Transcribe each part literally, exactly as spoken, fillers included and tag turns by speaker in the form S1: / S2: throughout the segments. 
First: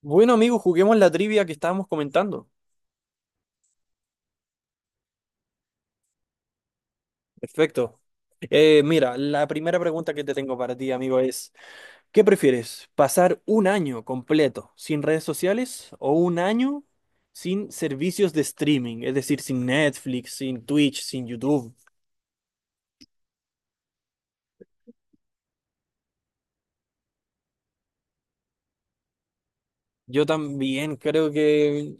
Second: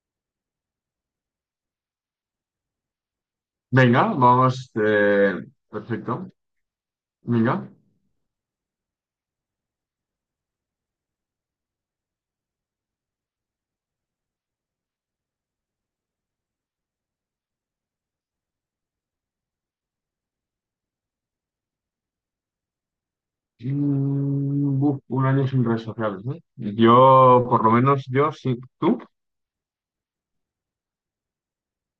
S1: Bueno, amigo, juguemos la trivia que estábamos comentando.
S2: Venga, vamos. Eh, perfecto. Venga.
S1: Perfecto. Eh, mira, la primera pregunta que te tengo para ti, amigo, es, ¿qué prefieres? ¿Pasar un año completo sin redes sociales o un año sin servicios de streaming? Es decir, sin Netflix, sin Twitch, sin YouTube.
S2: Mm, buf, un año sin redes sociales, ¿eh? Yo, por lo menos yo sí. ¿Tú?
S1: Yo también creo que...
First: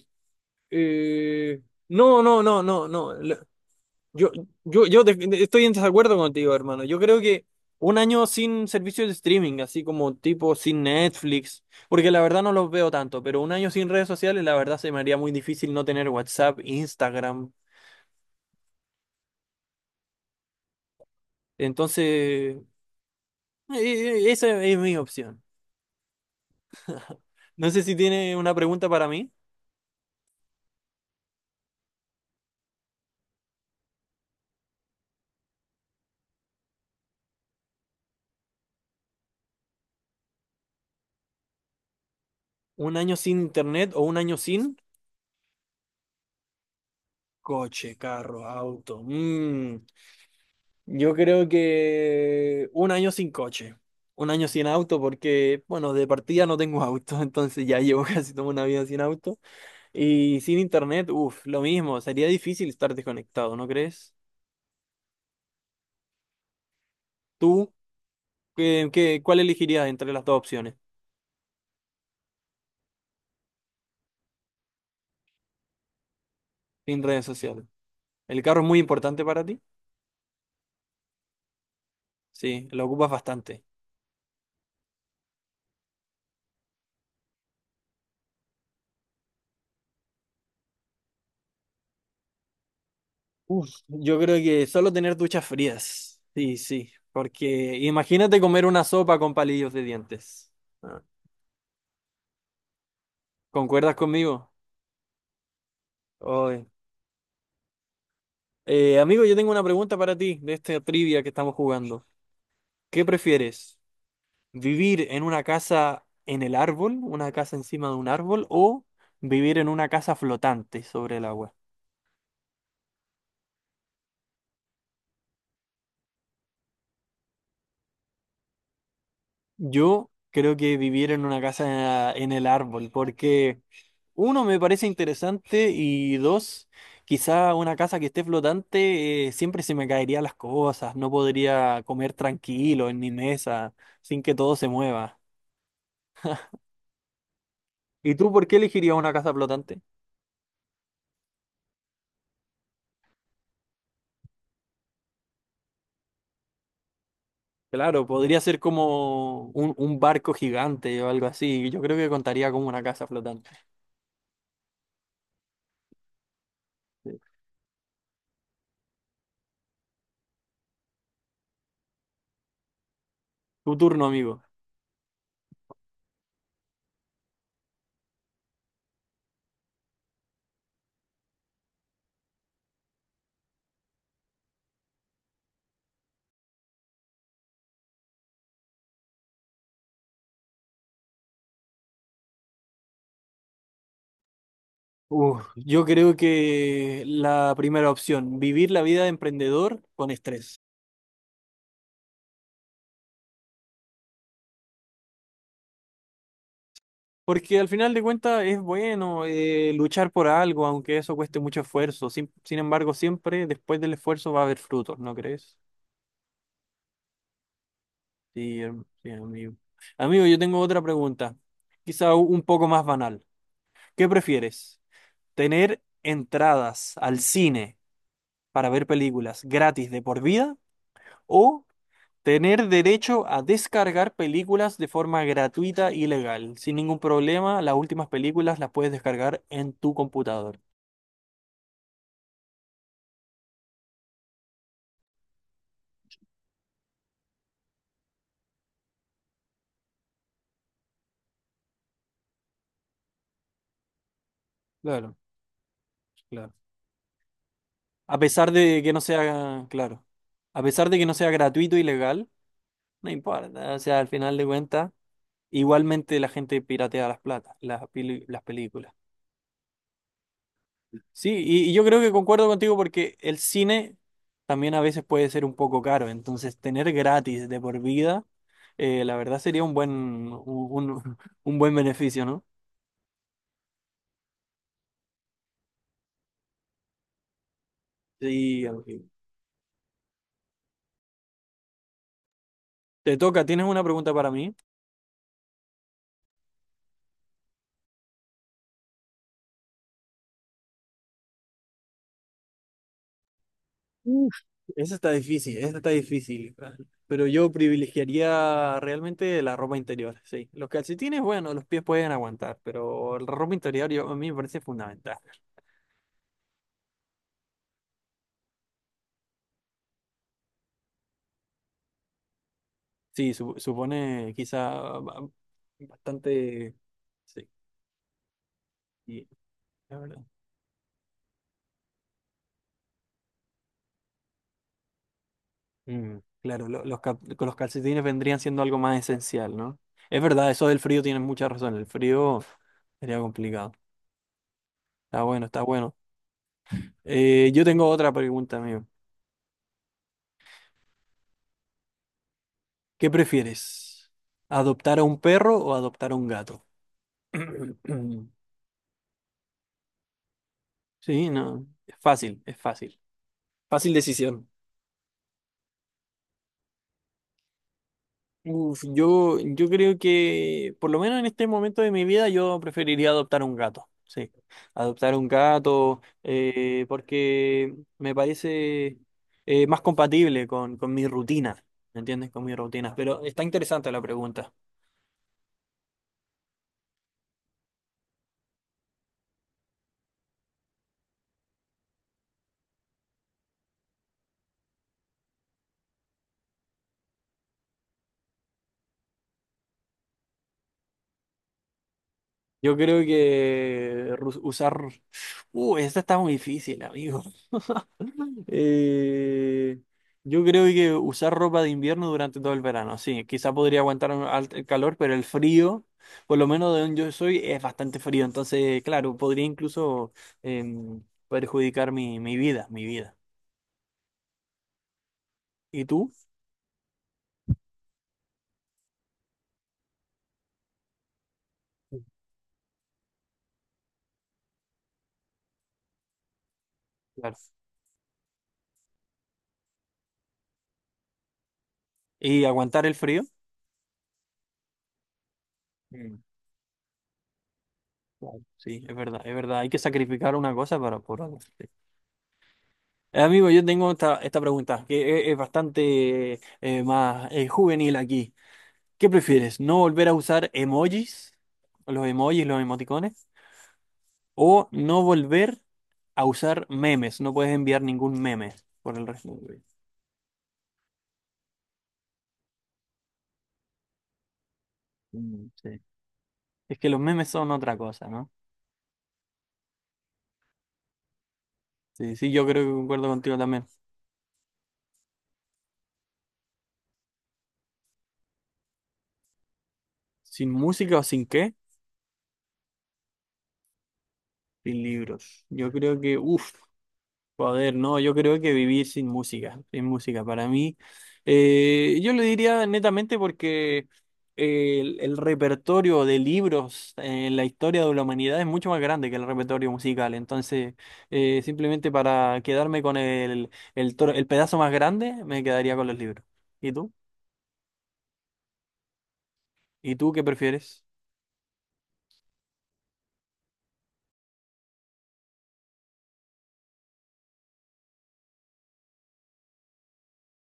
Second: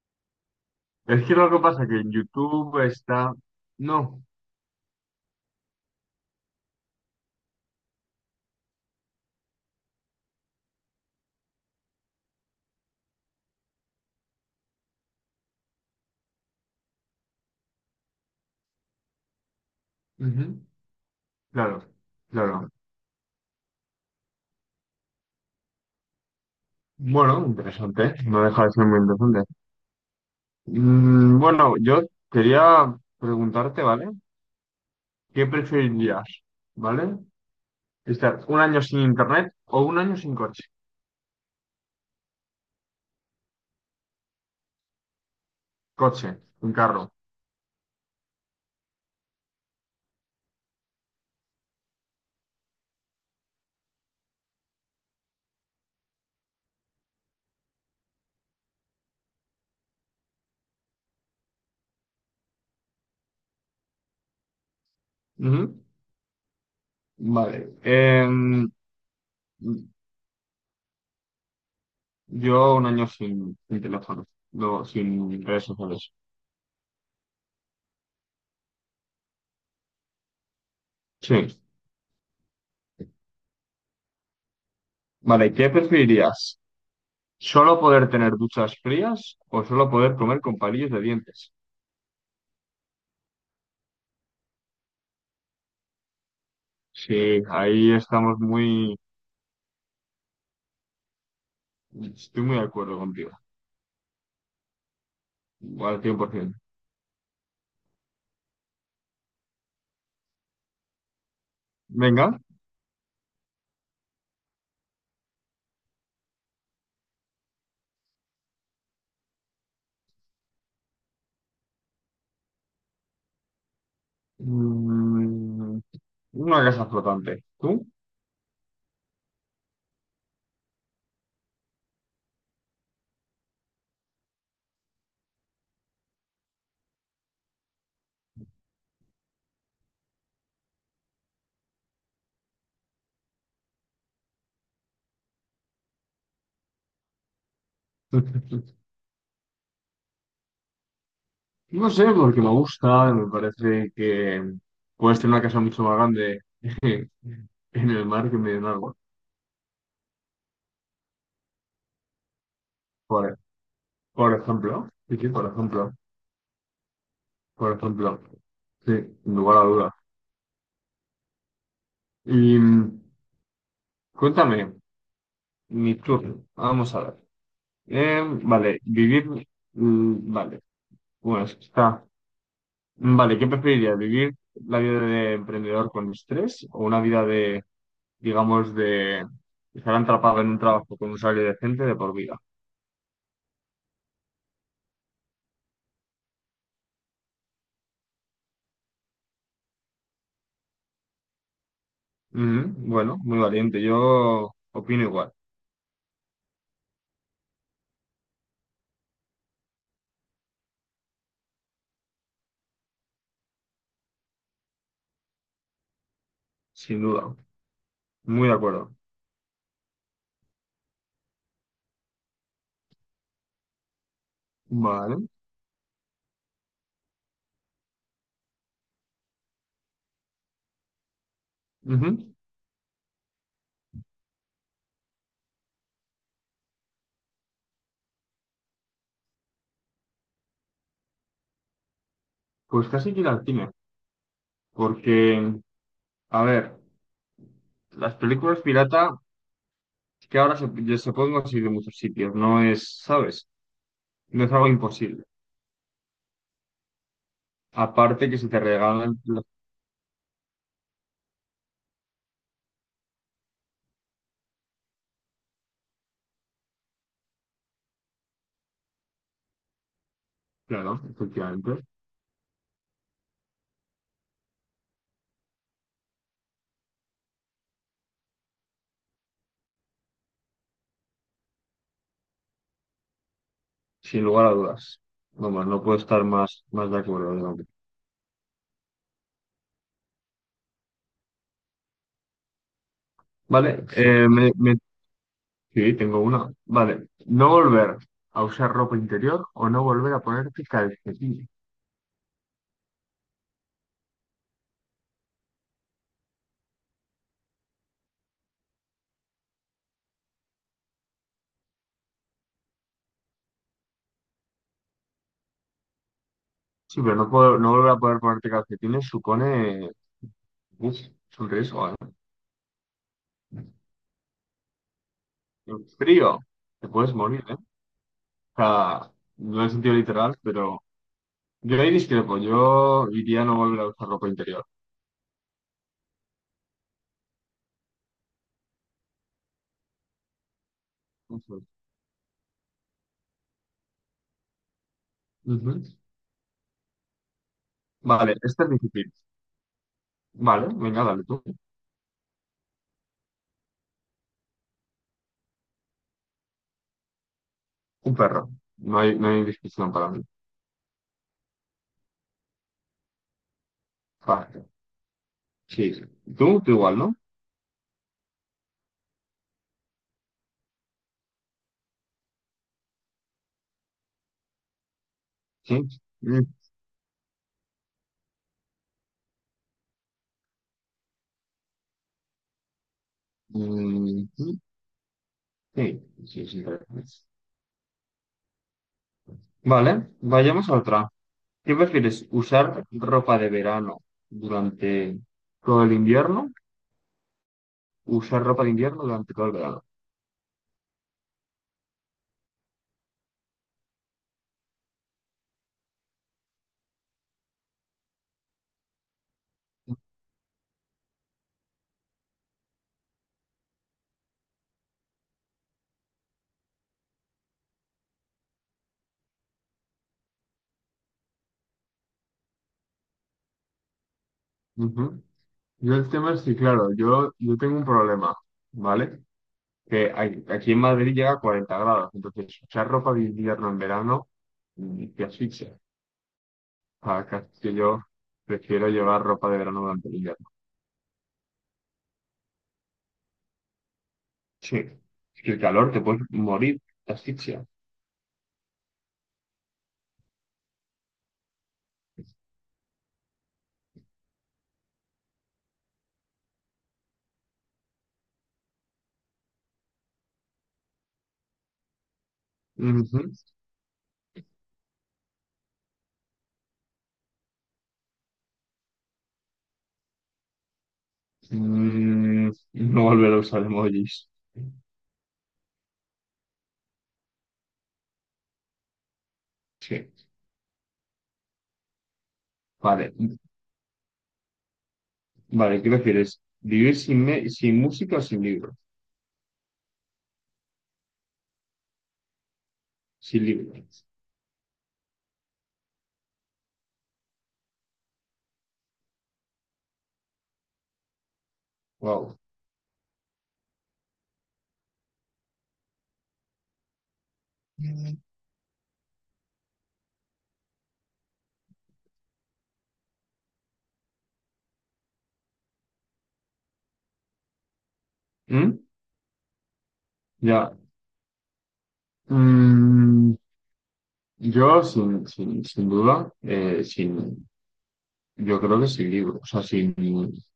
S2: Es que lo que
S1: eh,
S2: pasa es que en
S1: no, no, no,
S2: YouTube
S1: no, no.
S2: está... No.
S1: Yo, yo, yo de- de- Estoy en desacuerdo contigo, hermano. Yo creo que un año sin servicios de streaming, así como tipo sin Netflix, porque la verdad no los veo tanto, pero un año sin redes sociales, la verdad se me haría muy difícil no tener WhatsApp, Instagram.
S2: Ujú. Claro,
S1: Entonces, eh,
S2: claro.
S1: eh, esa es mi opción.
S2: Bueno,
S1: No sé si
S2: interesante.
S1: tiene
S2: No
S1: una
S2: deja de ser
S1: pregunta
S2: muy
S1: para mí.
S2: interesante. Mm, bueno, yo quería preguntarte, ¿vale? ¿Qué preferirías? ¿Vale? ¿Estar un año sin internet o un año sin coche?
S1: ¿Un año sin internet o un año sin
S2: Coche, un carro.
S1: coche, carro, auto? Mm. Yo creo que un año sin coche, un año sin auto, porque, bueno, de partida no tengo auto, entonces ya llevo casi toda una vida sin auto. Y sin internet, uff, lo mismo, sería difícil estar desconectado, ¿no crees?
S2: Ujú.
S1: ¿Tú
S2: Vale. Em,
S1: qué, qué- cuál elegirías entre las dos opciones?
S2: yo un año sin, sin teléfono, no, sin redes sociales.
S1: Sin redes sociales. ¿El carro es muy importante para ti?
S2: Sí.
S1: Sí, lo ocupas bastante.
S2: Vale, ¿qué preferirías? ¿Solo poder tener duchas frías o solo poder comer con palillos de dientes?
S1: Uf, yo creo que solo tener duchas frías. Sí, sí,
S2: Sí,
S1: porque
S2: ahí estamos
S1: imagínate comer una
S2: muy...
S1: sopa con palillos de dientes. Ah,
S2: Estoy muy de acuerdo contigo.
S1: ¿concuerdas conmigo?
S2: Al cien por ciento.
S1: Oy. Eh, amigo, yo tengo una pregunta para ti de esta trivia que estamos jugando.
S2: Venga.
S1: ¿Qué prefieres? ¿Vivir en una casa en el árbol, una casa encima de un árbol, o vivir en una casa flotante sobre el agua?
S2: Mm, una casa flotante. ¿Tú?
S1: Yo creo que vivir en una casa en el árbol, porque uno me parece interesante y dos, quizá una casa que esté flotante, eh, siempre se me caerían las cosas, no podría comer tranquilo en mi mesa sin que todo se mueva. ¿Y tú por qué elegirías una casa flotante?
S2: No sé, porque me gusta, me parece que puedes tener una casa mucho más grande en el
S1: Claro,
S2: mar que
S1: podría
S2: en medio
S1: ser
S2: de un árbol.
S1: como un, un barco gigante o algo así. Yo creo que contaría como una casa
S2: Por,
S1: flotante.
S2: por ejemplo, sí, sí, por ejemplo, por ejemplo, sí, sin lugar a dudas. Y mm,
S1: Tu turno, amigo.
S2: cuéntame, mi turno, vamos a ver. Em, vale, vivir, mm, vale, bueno, es que está. Vale, ¿qué preferirías? ¿Vivir la vida de emprendedor con estrés o una vida de, digamos, de estar atrapado en un trabajo con un salario decente de por vida?
S1: Uf, yo creo que la primera opción, vivir la vida de emprendedor con estrés.
S2: Ujú, bueno, muy valiente. Yo opino igual,
S1: Porque al final de cuentas es bueno eh, luchar por algo, aunque eso cueste mucho esfuerzo. Sin, sin embargo, siempre después del esfuerzo va a haber frutos, ¿no crees?
S2: sin duda. Muy de
S1: Sí, herm-
S2: acuerdo.
S1: sí, amigo. Amigo, yo tengo otra pregunta, quizá u- un poco más banal. ¿Qué prefieres?
S2: Vale.
S1: Tener entradas al cine para ver películas gratis de por vida o
S2: Ujú.
S1: tener derecho a descargar películas de forma gratuita y legal. Sin ningún problema, las últimas películas las puedes descargar en tu computador.
S2: Pues casi que ir al cine. Porque, a ver, las películas pirata que ahora se, ya se pueden conseguir en muchos sitios. No es, ¿sabes? No es algo
S1: Claro,
S2: imposible.
S1: claro. A
S2: Aparte que si
S1: pesar
S2: te
S1: de que no
S2: regalan, las-
S1: sea, claro, a pesar de que no sea gratuito y legal, no importa, o sea, al final de cuentas, igualmente la gente piratea las plata, las, peli- las películas.
S2: claro,
S1: Sí, y, y yo
S2: efectivamente.
S1: creo que concuerdo contigo porque el cine también a veces puede ser un poco caro, entonces tener gratis de por vida, eh, la verdad sería un buen, un, un- un buen beneficio, ¿no?
S2: Sin lugar a dudas. Vamos, no puedo estar más, más de acuerdo, digamos.
S1: Sí, amigo. Te toca, ¿tienes una
S2: Vale,
S1: pregunta
S2: eh,
S1: para
S2: me,
S1: mí?
S2: me Sí, tengo una. Vale. No volver a usar ropa interior o no volver a ponerte calcetines.
S1: Uf, esa está difícil, esa está difícil, pero yo privilegiaría realmente la ropa interior, sí. Los calcetines, bueno, los pies pueden aguantar, pero la ropa interior yo- a mí me parece fundamental.
S2: Sí, pero no, puedo, no volver a poder ponerte calcetines supone. Uf, es un riesgo, ¿eh?
S1: Sí, su- supone quizá ba-
S2: El frío.
S1: bastante...
S2: Te puedes morir, ¿eh? O sea,
S1: Sí,
S2: no en el sentido
S1: la verdad.
S2: literal, pero yo ahí discrepo. Yo iría a no volver a usar ropa interior.
S1: Mm, claro, lo- los, cap- con los calcetines vendrían siendo algo más esencial, ¿no? Es verdad, eso del frío tienes mucha
S2: Ujú.
S1: razón. El frío sería complicado. Está bueno, está
S2: Ujú.
S1: bueno. Eh, yo tengo otra
S2: Vale,
S1: pregunta,
S2: este es
S1: amigo.
S2: difícil. Vale, venga, dale tú.
S1: ¿Qué prefieres? ¿Adoptar a un perro o adoptar a un gato?
S2: Un perro. No hay, no hay discusión para mí.
S1: Sí, no. Es fácil, es fácil. Fácil decisión.
S2: Vale. Sí. Tú, tú igual, ¿no?
S1: Uf, yo, yo creo que, por lo menos en este momento de mi vida, yo preferiría adoptar un gato. Sí, adoptar un
S2: Sí.
S1: gato,
S2: Mm.
S1: eh, porque me parece eh, más compatible con, con mi rutina, ¿me entiendes? Con mi rutina. Pero está interesante la pregunta.
S2: mm, Sí, sí, sí, tal. Vale, vayamos a otra. ¿Qué prefieres? ¿Usar ropa de verano durante todo el invierno? ¿Usar ropa de invierno durante todo el verano?
S1: Yo creo que ru- usar... Uh, esta está muy difícil, amigo. Eh, yo creo que usar ropa de invierno durante todo el verano, sí, quizá podría aguantar un alt- el calor, pero el frío, por lo menos de donde yo soy, es bastante frío, entonces, claro, podría incluso em, perjudicar mi, mi vida, mi vida.
S2: Ujú.
S1: ¿Y
S2: Yo el
S1: tú?
S2: tema es que, claro, yo, yo tengo un problema, ¿vale? Que hay- aquí en Madrid llega a cuarenta
S1: Sí,
S2: grados, entonces usar ropa de invierno en verano mm, te asfixia. O
S1: claro.
S2: sea, que yo prefiero llevar ropa de verano durante el invierno.
S1: ¿Y aguantar el frío?
S2: Sí. Es que el calor te
S1: Mm,
S2: puedes morir, te asfixia.
S1: claro. Sí, es verdad, es verdad, hay que sacrificar una cosa para por otra. Sí. Eh, amigo, yo tengo esta, esta pregunta que es, es bastante eh, más eh, juvenil aquí. ¿Qué prefieres? ¿No volver a usar emojis, los emojis, los emoticones? ¿O no volver a usar memes? No puedes enviar ningún meme por el resto de tu vida.
S2: Mm, no volver a usar emojis.
S1: Mm, sí. Es que los memes son otra cosa, ¿no?
S2: Sí.
S1: Sí, sí, yo creo que concuerdo
S2: Vale,
S1: contigo también.
S2: vale, ¿qué prefieres? ¿Vivir sin, me- sin música o sin libros?
S1: ¿Sin música o sin qué?
S2: Sin libros.
S1: Sin libros. Yo creo que, uff. Joder, no, yo creo que vivir sin música, sin música, para mí, eh, yo lo
S2: Wow.
S1: diría netamente porque el, el repertorio de libros en la historia de la humanidad es mucho más grande que el repertorio musical, entonces eh, simplemente para quedarme con el, el, tro- el pedazo más grande, me quedaría con los libros. ¿Y tú?
S2: ¿Mm?
S1: ¿Y tú qué
S2: Ya.
S1: prefieres?
S2: Mm, yo, sin, sin, sin duda, eh, sin, yo creo que sin libros, o sea, sin libros.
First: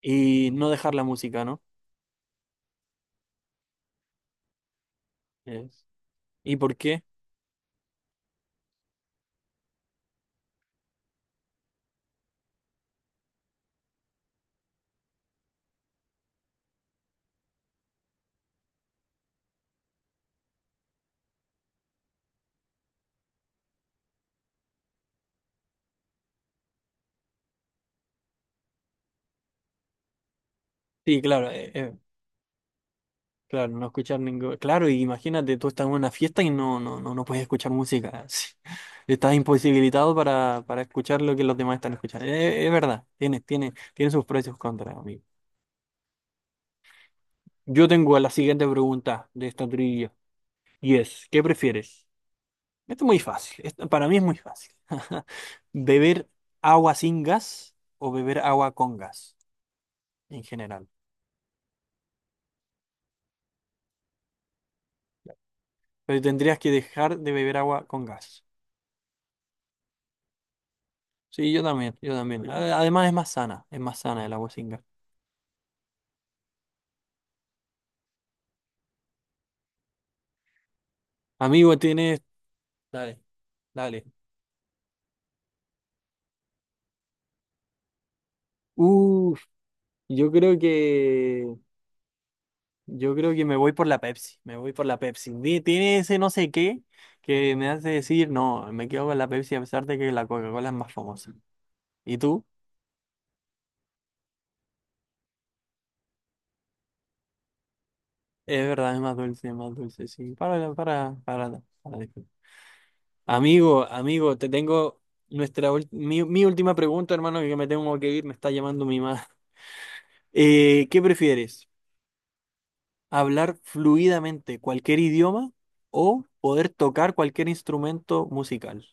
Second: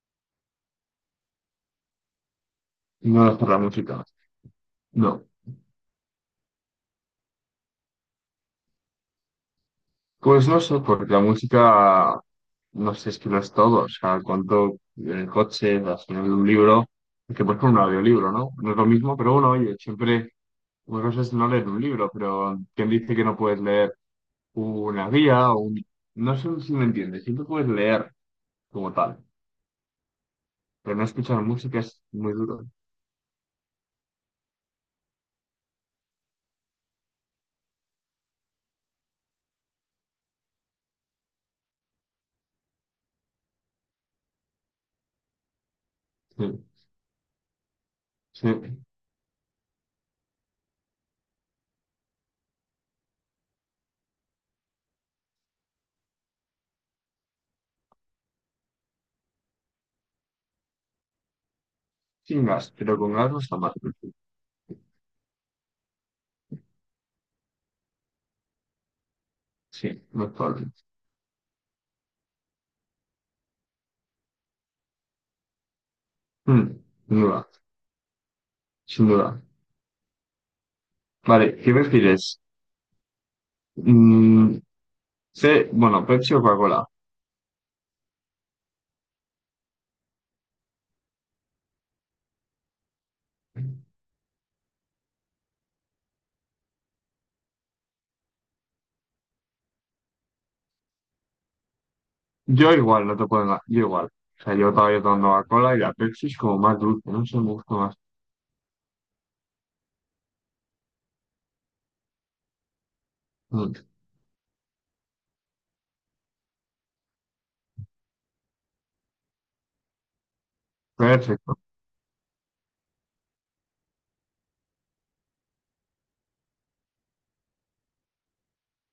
S1: Y no dejar la música, ¿no?
S2: No dejar la música. No.
S1: Es- ¿Y por qué?
S2: Pues no sé, porque la música, no sé, es que lo es todo. O sea, cuánto en el coche, al final de un libro, que por ejemplo un audiolibro, ¿no? No es lo mismo, pero bueno, oye, siempre, una cosa es no leer un libro, pero ¿quién dice que no puedes leer una guía o un... No sé si me entiendes, siempre puedes leer como tal, pero no
S1: Sí,
S2: escuchar
S1: claro,
S2: música
S1: eh,
S2: es muy duro.
S1: claro, no escuchar ningún... Claro, y imagínate, tú estás en una fiesta y no, no, no, no puedes escuchar música. sí. Estás imposibilitado para, para escuchar lo que los demás están escuchando. Eh, Es, verdad, tiene, tiene, tiene sus precios y sus contras, amigo.
S2: Sí,
S1: Yo tengo la
S2: sí,
S1: siguiente pregunta de esta trivia. Y es, ¿qué prefieres? Esto es muy fácil. Esto para mí es muy fácil. ¿Beber agua sin gas o beber agua con gas en general?
S2: sin gas, pero con gas no está mal.
S1: Pero tendrías que dejar de beber agua con gas.
S2: Sí, no es probable.
S1: Sí, yo también, yo también. A- además es más sana, es más sana el agua sin gas.
S2: Mm, sin duda, sin duda. Vale, ¿qué
S1: Amigo, tienes...
S2: prefieres?
S1: Dale, dale.
S2: Mm, Sí, bueno, Pepsi o Coca-Cola.
S1: Uf, yo creo que... Yo creo que me voy por la Pepsi, me voy por la Pepsi. Di- tiene ese no sé qué que me hace decir, no, me quedo con la Pepsi a pesar de que la Coca-Cola es más famosa. ¿Y tú?
S2: Yo igual, no te puedo engañar. Yo igual. O sea, yo todavía tomando Coca-Cola y la Pepsi es como más dulce, no sé, me gusta más.
S1: Es verdad, es más dulce, es más dulce, sí. Para, para, para, para. Amigo,
S2: Mm,
S1: amigo, te tengo nuestra ul- mi, mi última pregunta, hermano, que me tengo que ir, me está llamando mi madre. Eh, ¿qué
S2: perfecto.
S1: prefieres? Hablar fluidamente cualquier idioma o poder tocar cualquier instrumento musical.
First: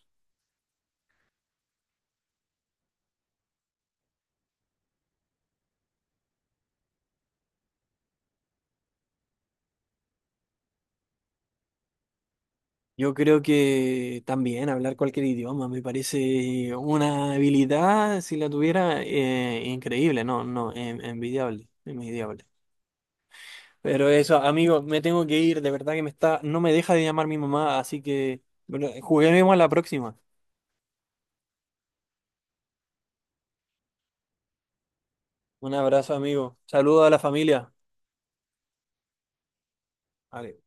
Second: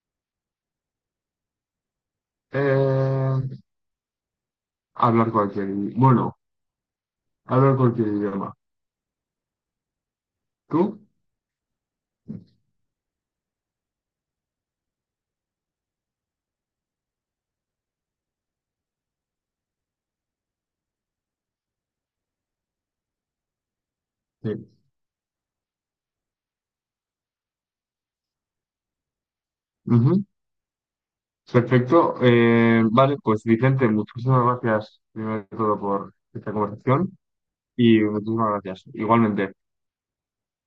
S2: Eh, Hablar cualquier idi- bueno, hablar cualquier idioma. ¿Tú?
S1: Yo creo que también hablar cualquier idioma me parece una habilidad, si la tuviera, eh, increíble, no, no, en- envidiable, envidiable. Pero eso,
S2: Sí.
S1: amigo, me tengo que ir, de verdad que me está, no me deja de llamar mi mamá, así que bueno, juguemos a la próxima.
S2: Ujú. Perfecto. Eh, vale, pues Vicente, muchísimas gracias primero de
S1: Un
S2: todo
S1: abrazo,
S2: por esta
S1: amigo. Saludo a la
S2: conversación
S1: familia.
S2: y muchísimas gracias. Igualmente.
S1: Vale.